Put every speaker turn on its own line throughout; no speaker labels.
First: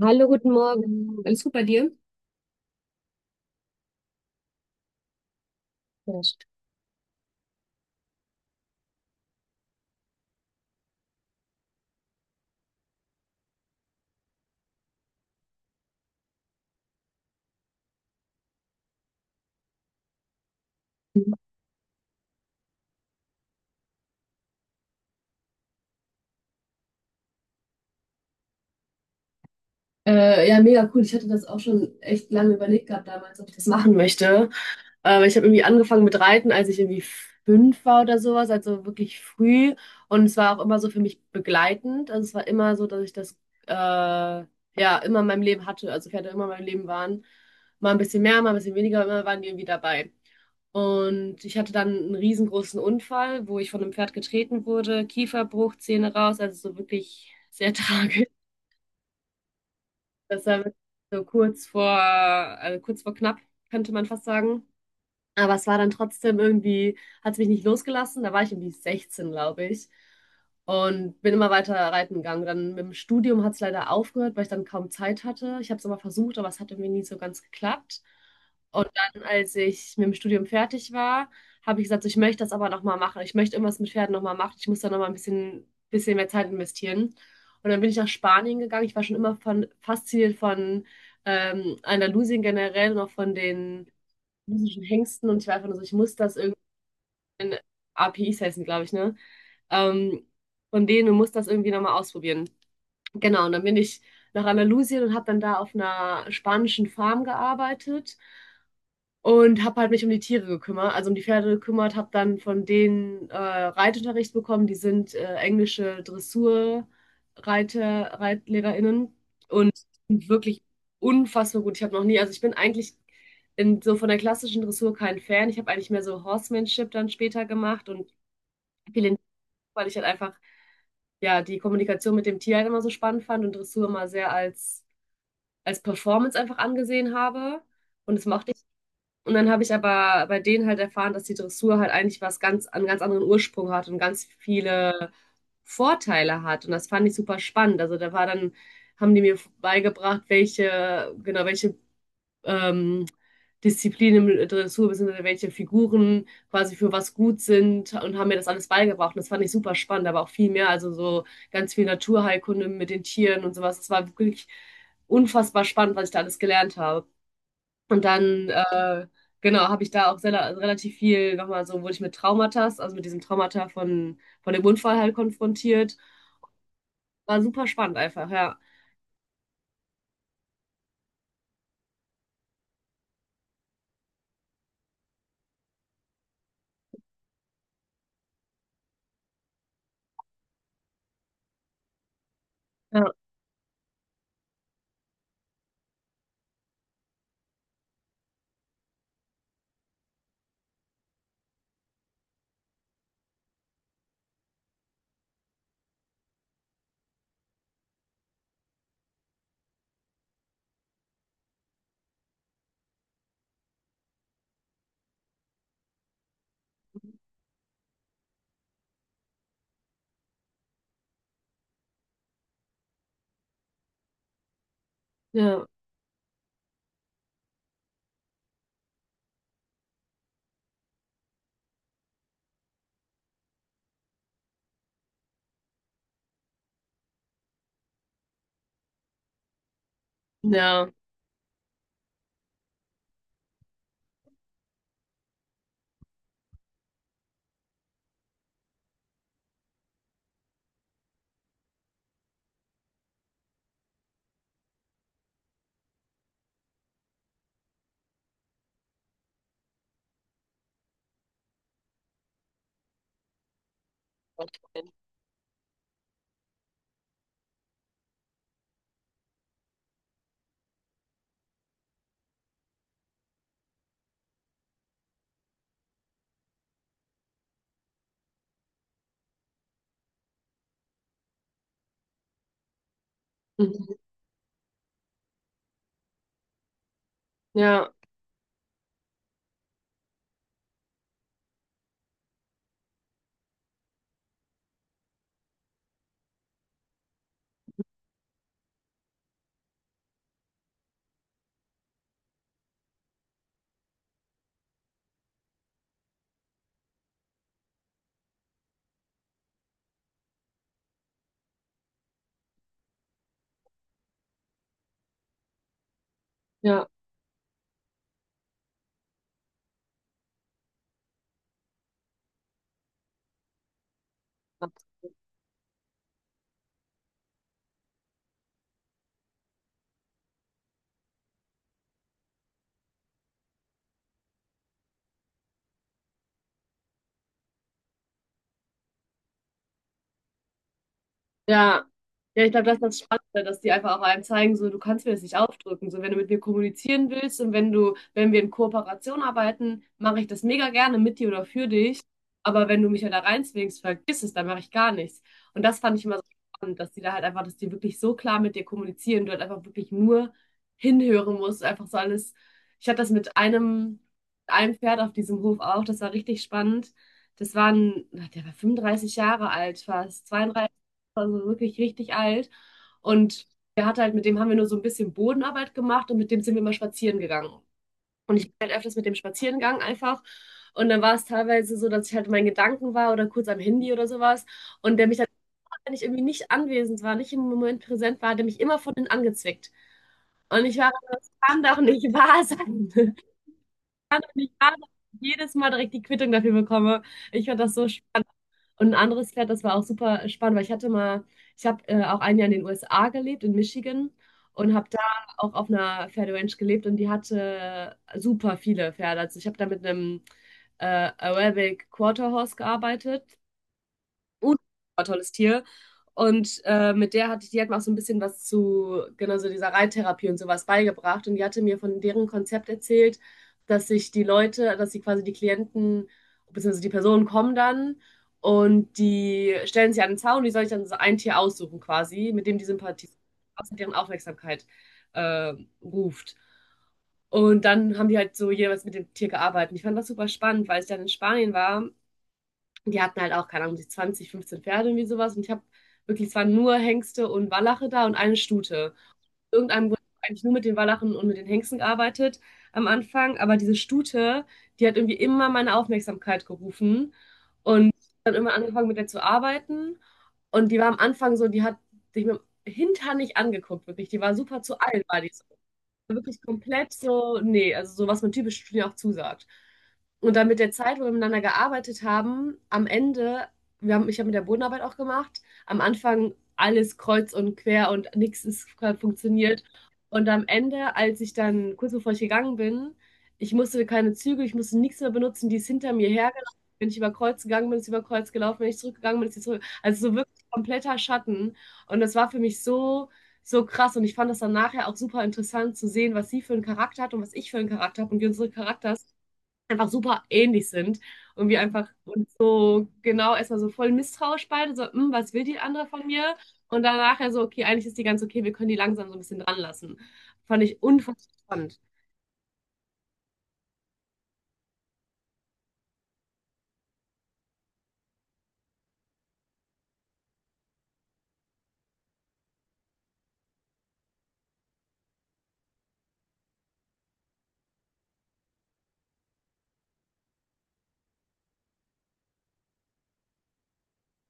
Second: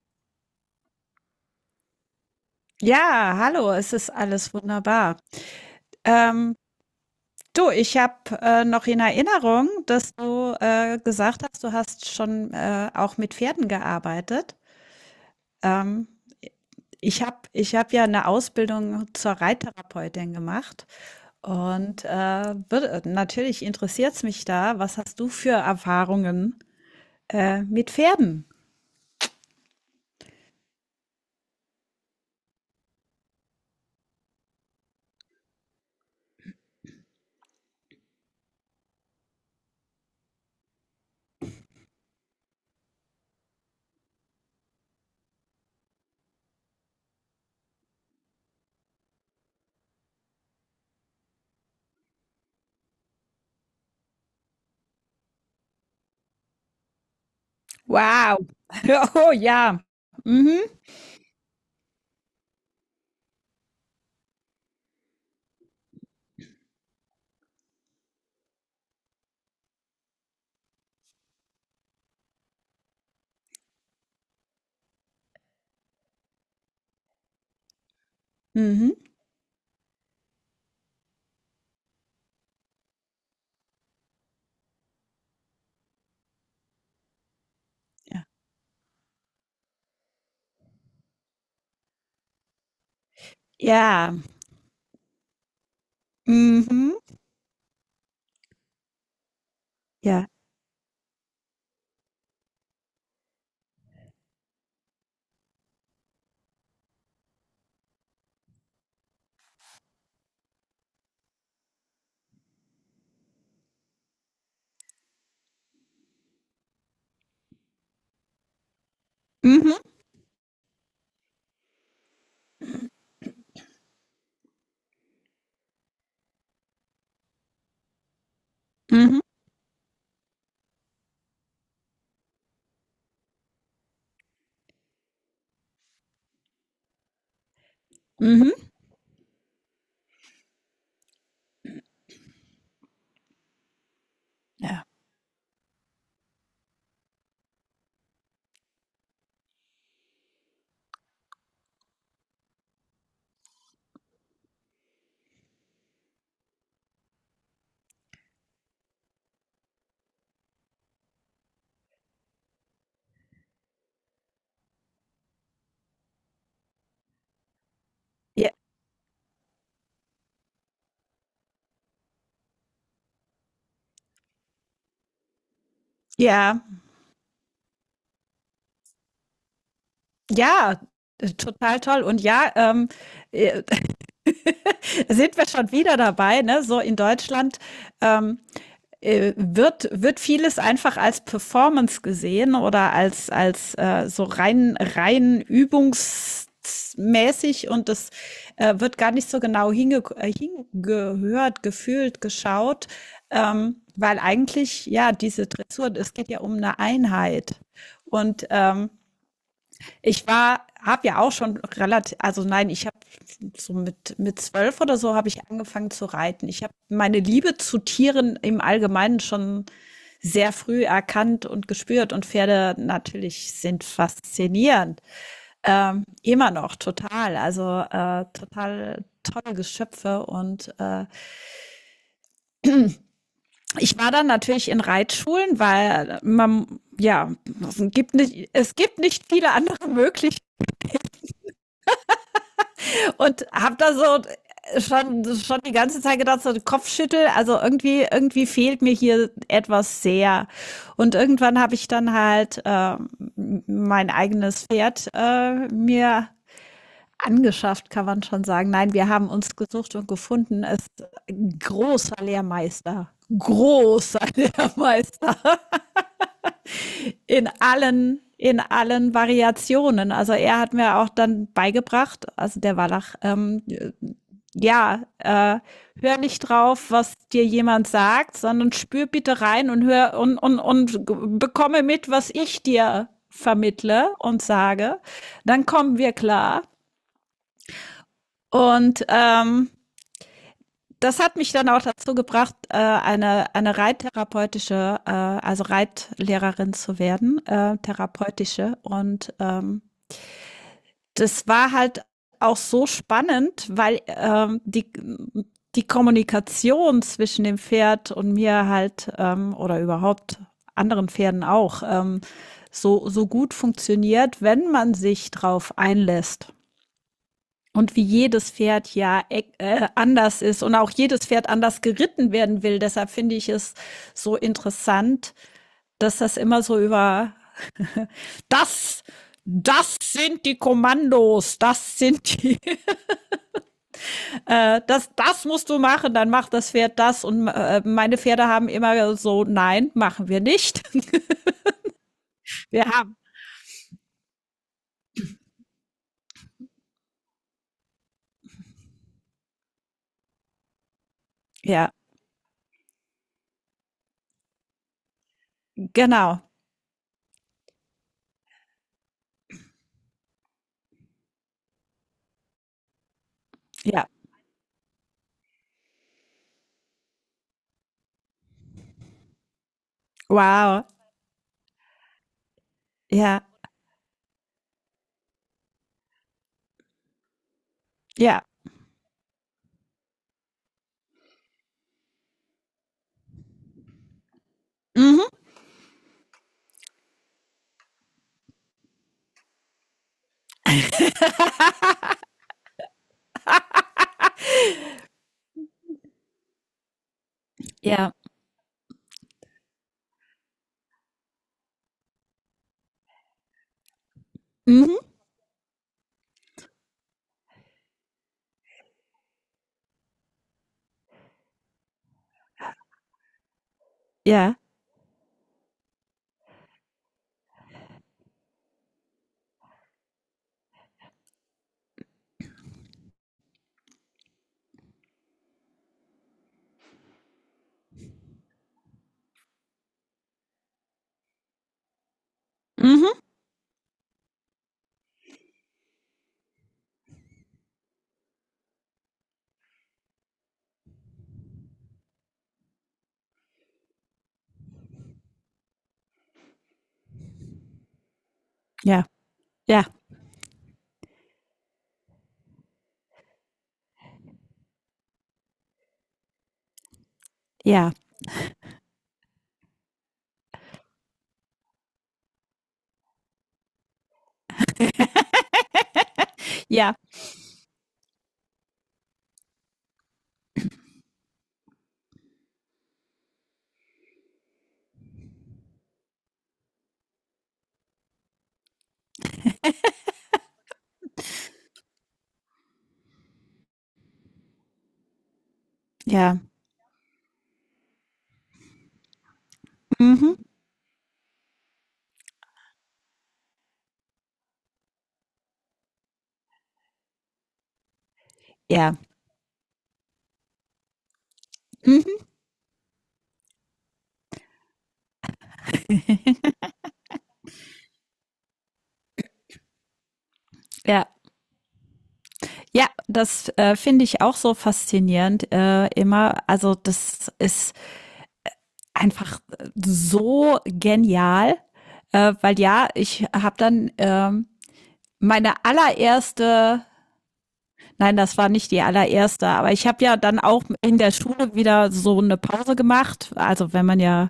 Hallo, guten Morgen. Alles
Ja, hallo, es ist alles wunderbar.
gut.
Ähm, Du, ich habe noch in Erinnerung, dass du gesagt hast, du hast schon auch mit Pferden gearbeitet. Ähm, ich hab ja eine Ausbildung zur Reittherapeutin gemacht, und natürlich interessiert es mich da, was hast du für Erfahrungen mit Pferden?
Ja, mega cool. Ich hatte das auch schon echt lange überlegt gehabt damals, ob ich das machen möchte. Ich habe irgendwie angefangen mit Reiten, als ich irgendwie 5 war oder sowas, also wirklich früh. Und es war auch immer so für mich begleitend. Also es war immer so, dass ich das ja immer in meinem Leben hatte. Also Pferde immer in meinem Leben waren. Mal ein bisschen mehr, mal ein bisschen weniger, aber immer waren die irgendwie dabei. Und ich hatte dann einen riesengroßen Unfall, wo ich von einem Pferd getreten wurde, Kieferbruch, Zähne raus, also so wirklich sehr tragisch.
Wow. Oh ja.
Das war
Mhm.
wirklich so kurz vor, also kurz vor knapp, könnte man fast sagen. Aber es war dann trotzdem irgendwie, hat es mich nicht losgelassen. Da war ich irgendwie 16, glaube ich. Und bin immer weiter reiten gegangen. Dann mit dem Studium hat es leider aufgehört, weil ich dann kaum Zeit hatte. Ich habe es immer versucht, aber es hat irgendwie nie so ganz geklappt. Und
Mhm.
dann, als ich mit dem Studium fertig war, habe ich gesagt, so, ich möchte das aber nochmal machen. Ich möchte irgendwas mit Pferden nochmal machen. Ich muss da nochmal ein bisschen mehr Zeit investieren. Und dann bin ich nach
Ja.
Spanien gegangen. Ich war schon immer von, fasziniert von Andalusien generell und auch von den
Ja.
russischen Hengsten und ich war einfach nur so, ich muss das irgendwie,
Mhm.
APIs heißen, glaube ich, ne? Ähm,
Ja.
von denen, du musst das irgendwie nochmal ausprobieren. Genau, und dann bin ich nach Andalusien und habe dann da auf einer spanischen Farm gearbeitet und habe halt mich um die Tiere gekümmert, also um die Pferde gekümmert, habe dann von denen Reitunterricht bekommen. Die sind englische Dressurreiter, ReitlehrerInnen und
Mhm,
sind wirklich unfassbar gut. Ich habe noch nie, also ich bin eigentlich in, so von der klassischen Dressur kein Fan. Ich habe eigentlich mehr so Horsemanship dann später gemacht und viel, in,
mhm,
weil ich halt einfach ja die Kommunikation mit dem Tier halt immer so spannend fand und Dressur immer sehr als Performance einfach angesehen habe und das mochte.
mhm.
Und dann habe ich aber bei denen halt erfahren, dass die Dressur halt eigentlich was ganz, einen ganz anderen Ursprung hat und ganz
Ja.
viele Vorteile hat. Und das fand ich super spannend. Also da war dann, haben die mir beigebracht, welche, genau, welche ähm, Disziplinen im Dressur, beziehungsweise welche Figuren quasi für was gut sind und haben mir das alles beigebracht. Und das fand ich super spannend, aber auch viel mehr. Also so ganz viel Naturheilkunde mit den Tieren und sowas. Das war wirklich unfassbar spannend, was ich da alles gelernt habe. Und dann,
J
genau, habe ich da auch relativ viel nochmal so, wurde ich mit Traumata, also mit diesem Traumata von dem Unfall halt konfrontiert.
ja,
War super spannend einfach, ja.
ja, total toll. Und ja, äh, sind wir schon wieder dabei, ne? So in Deutschland, ähm, wird vieles einfach als Performance gesehen oder
Ja,
als so rein übungsmäßig, und das wird gar nicht so genau hingehört, gefühlt, geschaut, weil eigentlich, ja, diese Dressur, es geht ja um eine Einheit. Und ich war, habe ja auch schon relativ, also nein, ich habe so mit 12 oder so habe ich angefangen zu reiten. Ich habe meine Liebe zu Tieren im Allgemeinen schon sehr früh erkannt und gespürt, und Pferde natürlich sind faszinierend,
ja,
immer noch total, total tolle Geschöpfe, und ich war dann natürlich in Reitschulen, weil man ja es gibt nicht viele andere Möglichkeiten.
ja.
Und hab da so schon die ganze Zeit gedacht, so Kopfschüttel, also irgendwie fehlt mir hier etwas sehr. Und irgendwann habe ich dann halt mein eigenes Pferd mir angeschafft, kann man schon sagen. Nein, wir haben uns gesucht und gefunden. Es ist ein großer Lehrmeister. Großer Lehrmeister in in allen Variationen. Also er hat mir auch dann beigebracht, also der Wallach, ja, äh, hör nicht drauf, was dir jemand sagt, sondern spür bitte rein und hör und bekomme mit, was ich dir
Mhm.
vermittle und sage. Dann kommen wir klar.
Ja,
Und das hat mich dann auch dazu gebracht, eine reittherapeutische, also Reitlehrerin zu werden, therapeutische. Und das war halt auch so spannend, weil die Kommunikation zwischen dem Pferd und mir halt oder überhaupt anderen Pferden auch so gut funktioniert, wenn man sich drauf einlässt.
ja.
Und wie jedes Pferd ja anders ist und auch jedes Pferd anders geritten werden will. Deshalb finde ich es so interessant, dass das immer so über das, das sind die Kommandos, das sind die, das musst du machen, dann macht das Pferd das. Und meine Pferde haben immer so, nein, machen wir nicht.
Ja, ja, ich glaube, das ist
Wir
das
haben.
Spannende, dass die einfach auch einem zeigen, so, du kannst mir das nicht aufdrücken. So, wenn du mit mir kommunizieren willst und wenn du, wenn wir in Kooperation arbeiten, mache ich das mega gerne mit dir oder für
Ja,
dich. Aber wenn du mich ja da reinzwingst, vergiss es, dann mache ich gar nichts. Und das fand ich immer so
genau.
spannend, dass die da halt einfach, dass die wirklich so klar mit dir kommunizieren, du halt einfach wirklich nur hinhören musst, einfach so alles. Ich hatte das mit einem,
Ja.
einem Pferd auf diesem Hof auch, das war richtig spannend. Das war ein, na, der war 35 Jahre alt, fast 32,
Wow.
also wirklich richtig alt.
Ja.
Und der hat halt, mit dem haben wir nur so ein bisschen Bodenarbeit gemacht und mit dem sind wir immer spazieren gegangen. Und
Ja.
ich bin halt öfters mit dem spazieren gegangen einfach. Und dann war es teilweise so, dass ich halt in meinen Gedanken war oder kurz am Handy oder sowas. Und der mich dann,
Mhm.
wenn ich irgendwie nicht anwesend war, nicht im Moment präsent war, hat der mich immer von innen angezwickt. Und ich war, das kann doch nicht wahr sein. Und ich war, dass ich jedes Mal direkt die Quittung dafür bekomme. Ich fand das so schön.
Ja.
Und ein anderes Pferd, das war auch super spannend, weil ich hatte mal, ich habe auch ein Jahr in den USA gelebt, in Michigan, und habe
Mhm.
da auch auf einer Pferderanch gelebt und die hatte super viele Pferde. Also ich habe da mit einem Arabic Quarter Horse gearbeitet,
Ja.
tolles Tier. Und mit der hatte ich, die hat mir auch so ein bisschen was zu, genau so dieser Reittherapie und sowas beigebracht. Und die hatte mir von deren Konzept erzählt, dass sich die Leute, dass sie quasi die Klienten, beziehungsweise die Personen kommen dann und die stellen sich an den Zaun, die soll ich dann so ein Tier aussuchen quasi, mit dem die Sympathie,
Mhm.
außer deren Aufmerksamkeit äh, ruft. Und dann haben die halt so jeweils mit dem Tier gearbeitet. Ich fand das super spannend, weil ich dann in Spanien war, die hatten halt auch, keine Ahnung, die 20, 15 Pferde, irgendwie sowas. Und ich habe wirklich, es waren nur Hengste und Wallache da und eine Stute.
Ja. Ja.
Irgendeinem Grund hab ich eigentlich nur mit den Wallachen und mit den Hengsten gearbeitet am Anfang. Aber diese Stute, die hat irgendwie immer meine Aufmerksamkeit gerufen. Und
Ja.
dann immer angefangen, mit der zu arbeiten. Und die war am Anfang so, die hat sich mit dem Hintern nicht angeguckt, wirklich. Die war super zu allen, war die so wirklich komplett
Ja,
so, nee, also so, was man typisch Studien auch zusagt. Und dann mit der Zeit, wo wir miteinander gearbeitet haben, am Ende, wir haben, ich habe mit der Bodenarbeit auch gemacht, am Anfang alles kreuz und quer und nichts ist funktioniert. Und am Ende, als ich dann, kurz bevor ich gegangen bin, ich musste keine Züge, ich musste nichts mehr benutzen, die ist hinter mir
ja.
hergelaufen. Wenn ich über Kreuz gegangen bin, ist sie über Kreuz gelaufen. Wenn ich zurückgegangen bin, ist sie zurück. Also so
Mhm.
wirklich kompletter Schatten. Und das war für mich so so krass. Und ich fand das dann nachher auch super interessant zu sehen, was sie für einen Charakter hat und was ich für einen Charakter habe und wie unsere
Ja.
Charakters einfach super ähnlich sind und wir einfach
Mhm.
uns so genau erstmal so voll misstrauisch beide, so, "Hm, was will die andere von mir?" Und dann nachher so, okay, eigentlich ist die ganz okay, wir können die langsam so ein bisschen dran lassen. Fand ich
Ja.
unfassbar spannend.
Ja, das finde ich auch so faszinierend immer. Also das ist einfach so genial, weil ja, ich habe dann meine allererste. Nein, das war nicht die allererste, aber ich habe ja dann auch in der Schule wieder so eine Pause gemacht. Also wenn man ja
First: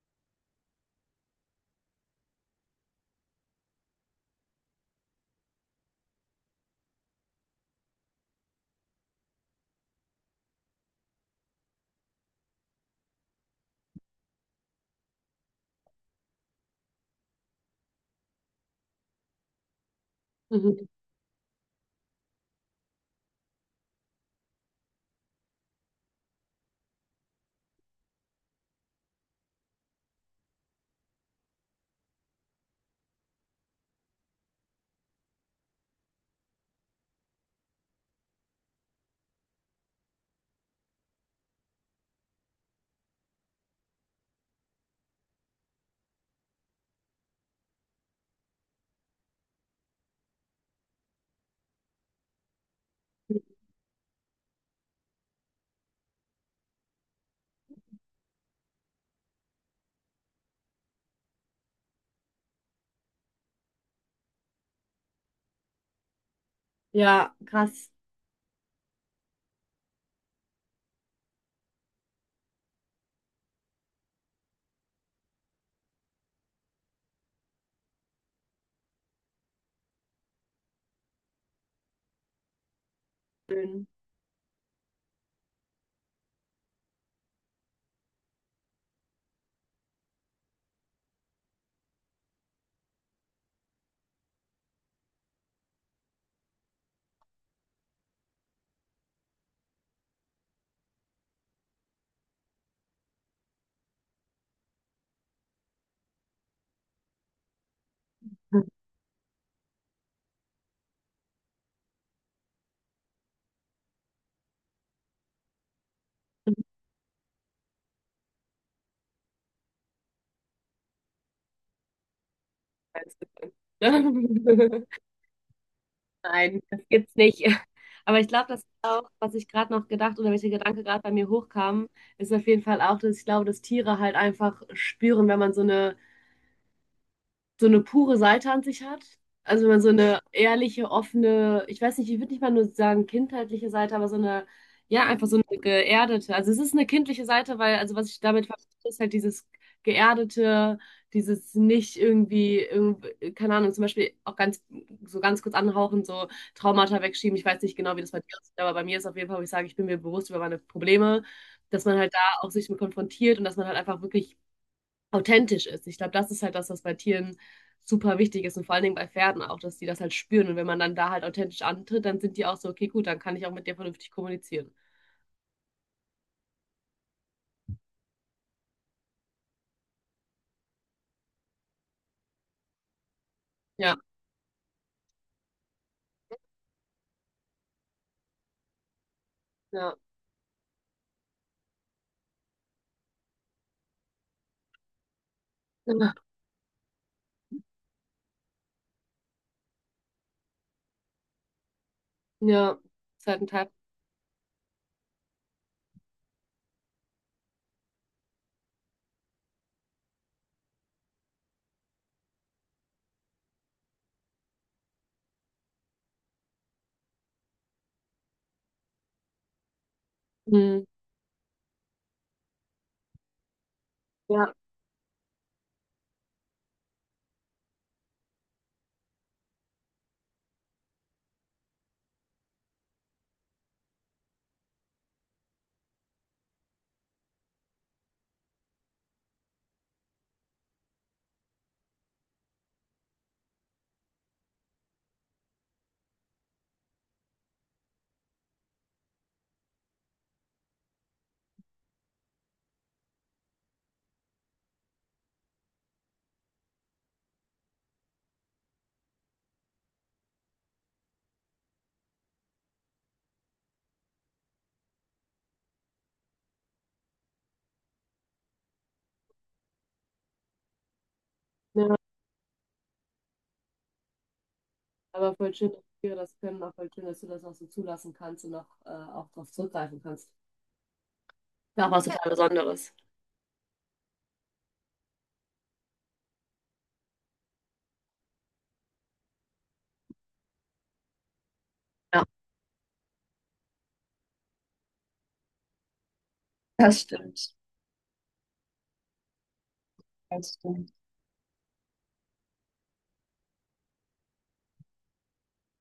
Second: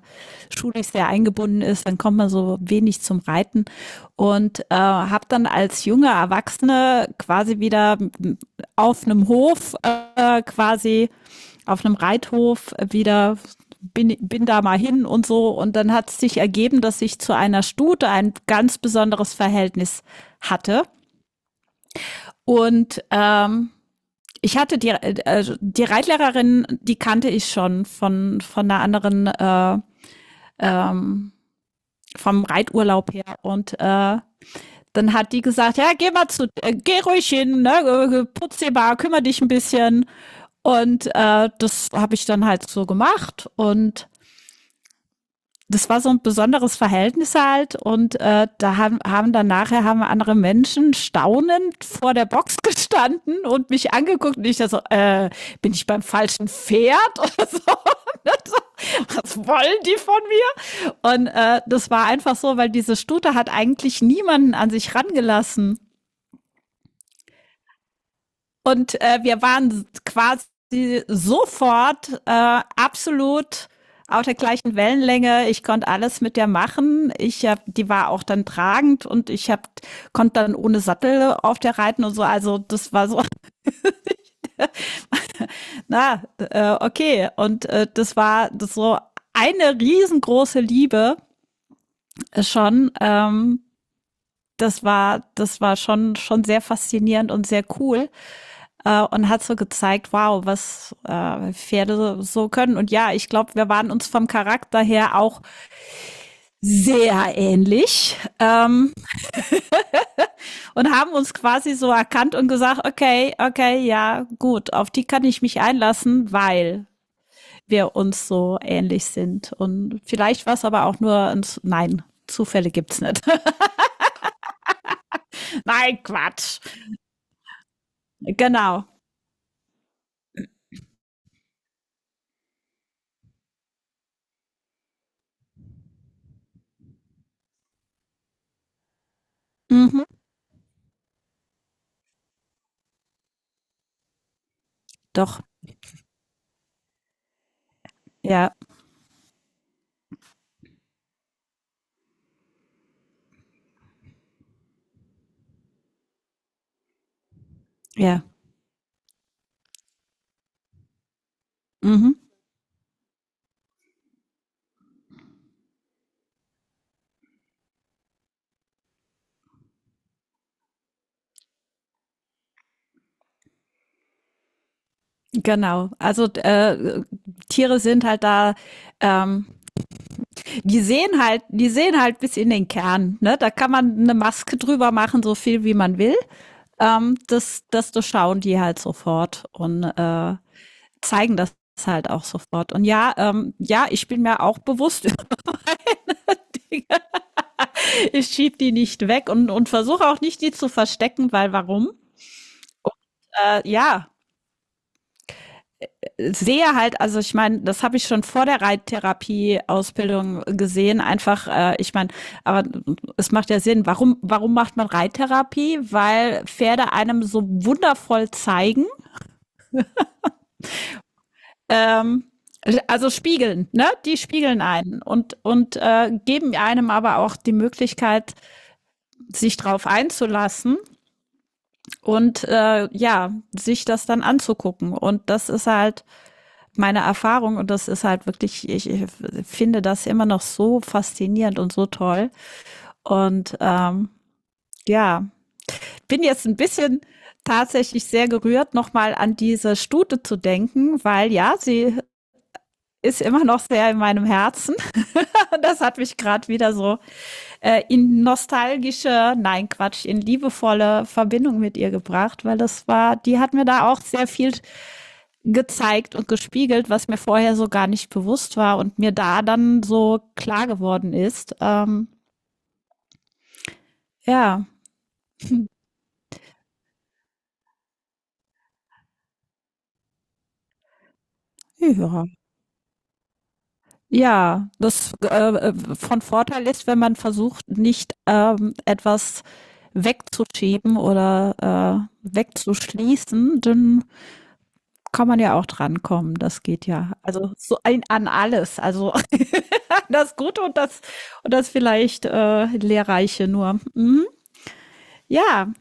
schulisch sehr eingebunden ist, dann kommt man so wenig zum Reiten, und habe dann als junge Erwachsene quasi wieder auf einem Hof, quasi auf einem Reithof wieder bin da mal hin und so. Und dann hat es sich ergeben, dass ich zu einer Stute ein ganz besonderes Verhältnis hatte,
Mhm.
und ich hatte die, also die Reitlehrerin, die kannte ich schon von einer anderen, ähm, vom Reiturlaub her. Und dann hat die gesagt, ja, geh ruhig hin, ne, putz dir mal, kümmere dich ein bisschen. Und das habe ich dann halt so gemacht. Und das war so ein besonderes Verhältnis halt, und haben dann nachher haben andere Menschen staunend vor der Box gestanden und mich angeguckt, und ich da so, bin ich beim falschen Pferd oder so? Was wollen die von mir? Und das war einfach so, weil diese Stute hat eigentlich niemanden an sich rangelassen.
Ja, krass.
Und wir waren quasi sofort absolut auf der gleichen Wellenlänge. Ich konnte alles mit der machen. Die war auch dann tragend, und konnte dann ohne Sattel auf der reiten und so. Also das war so,
Schön.
na, okay. Und das war das so eine riesengroße Liebe schon. Das war schon, schon sehr faszinierend und sehr cool. Und hat so gezeigt, wow, was Pferde so können. Und ja, ich glaube, wir waren uns vom Charakter her auch sehr ähnlich, und haben uns quasi so erkannt und gesagt, okay, okay, ja, gut, auf die kann ich mich einlassen, weil wir uns so ähnlich sind. Und vielleicht war es aber auch nur ein, nein, Zufälle gibt's nicht.
Ja.
Nein,
Nein,
Quatsch.
das gibt's nicht. Aber ich glaube, das ist
Genau.
auch, was ich gerade noch gedacht oder welcher Gedanke gerade bei mir hochkam, ist auf jeden Fall auch, dass ich glaube, dass Tiere halt einfach spüren, wenn man so eine pure Seite an sich hat. Also wenn man so
Mhm.
eine ehrliche, offene, ich weiß nicht, ich würde nicht mal nur sagen kindheitliche Seite, aber so eine, ja, einfach so
Doch,
eine geerdete. Also es ist eine kindliche Seite, weil, also was ich damit
ja,
verstehe, ist halt dieses geerdete, dieses nicht irgendwie, keine Ahnung, zum Beispiel auch ganz, so ganz kurz anhauchen, so Traumata wegschieben. Ich weiß nicht genau, wie das bei
ja.
dir aussieht, aber bei mir ist auf jeden Fall, wo ich sage, ich bin mir bewusst über meine Probleme, dass man halt
Mhm.
da auch sich mit konfrontiert und dass man halt einfach wirklich authentisch ist. Ich glaube, das ist halt das, was bei Tieren super wichtig ist und vor allen Dingen bei Pferden auch, dass die das halt spüren. Und wenn man dann da halt authentisch antritt, dann sind die auch so, okay, gut, dann kann ich auch mit dir vernünftig kommunizieren.
Genau, also Tiere sind halt da, ähm, die sehen halt bis in den Kern. Ne? Da kann
Ja,
man eine Maske drüber machen, so viel wie man will. Das durchschauen die halt sofort, und
ja,
zeigen das halt auch sofort. Und ja, ja, ich bin mir auch bewusst über Dinge. Ich schieb die nicht weg, und versuche auch nicht, die zu verstecken, weil warum?
ja, ist halt ein Teil.
Ja, sehe halt, also ich meine, das habe ich schon vor der Reittherapie-Ausbildung gesehen, einfach, ich meine, aber es macht ja Sinn, warum macht man Reittherapie? Weil Pferde einem so wundervoll zeigen,
Mhm.
ähm, also spiegeln, ne? Die
Ja,
spiegeln einen, und geben einem aber auch die Möglichkeit, sich drauf einzulassen, und ja, sich das dann anzugucken. Und das ist halt meine Erfahrung, und das ist halt wirklich, ich finde das immer noch so faszinierend und so toll. Und ja, ich bin jetzt ein bisschen tatsächlich sehr gerührt, nochmal an diese Stute zu denken, weil ja, sie ist immer noch sehr in meinem Herzen. Das hat mich gerade wieder so in nostalgische, nein Quatsch, in liebevolle Verbindung mit ihr gebracht, weil das war, die hat mir da auch sehr viel gezeigt und gespiegelt, was mir vorher so gar nicht bewusst war und mir da dann so klar geworden ist.
ja,
Ja.
aber voll schön, dass Tiere das können, auch voll schön, dass du das auch so zulassen kannst und auch, auch darauf zurückgreifen kannst. Ist auch was
Ja.
total Besonderes.
Ja, das von Vorteil ist, wenn man versucht, nicht etwas wegzuschieben oder wegzuschließen, dann kann man ja auch drankommen, das geht ja. Also so ein, an alles, also das Gute und das vielleicht Lehrreiche nur. Mhm. Ja,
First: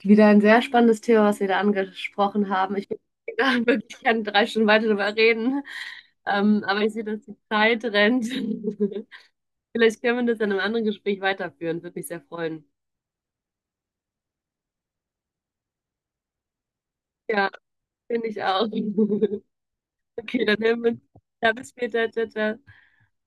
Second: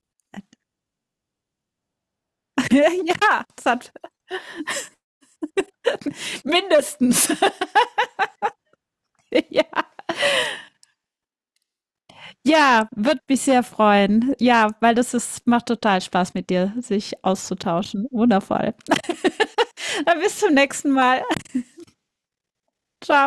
Wieder ein sehr spannendes Thema, was wir da angesprochen haben. Ich würde
ja,
da
das hat
wirklich gerne 3 Stunden weiter darüber reden. Aber ich sehe, dass
mindestens.
die Zeit rennt.
Ja.
Vielleicht können wir das in einem anderen Gespräch weiterführen. Würde mich sehr freuen.
Ja, wird mich sehr freuen. Ja, weil das ist, macht total Spaß mit dir, sich
Ja,
auszutauschen.
finde ich auch.
Wundervoll. Dann bis
Okay,
zum
dann hören
nächsten
wir uns.
Mal.
Ja, bis später. Ciao, ciao.
Ciao.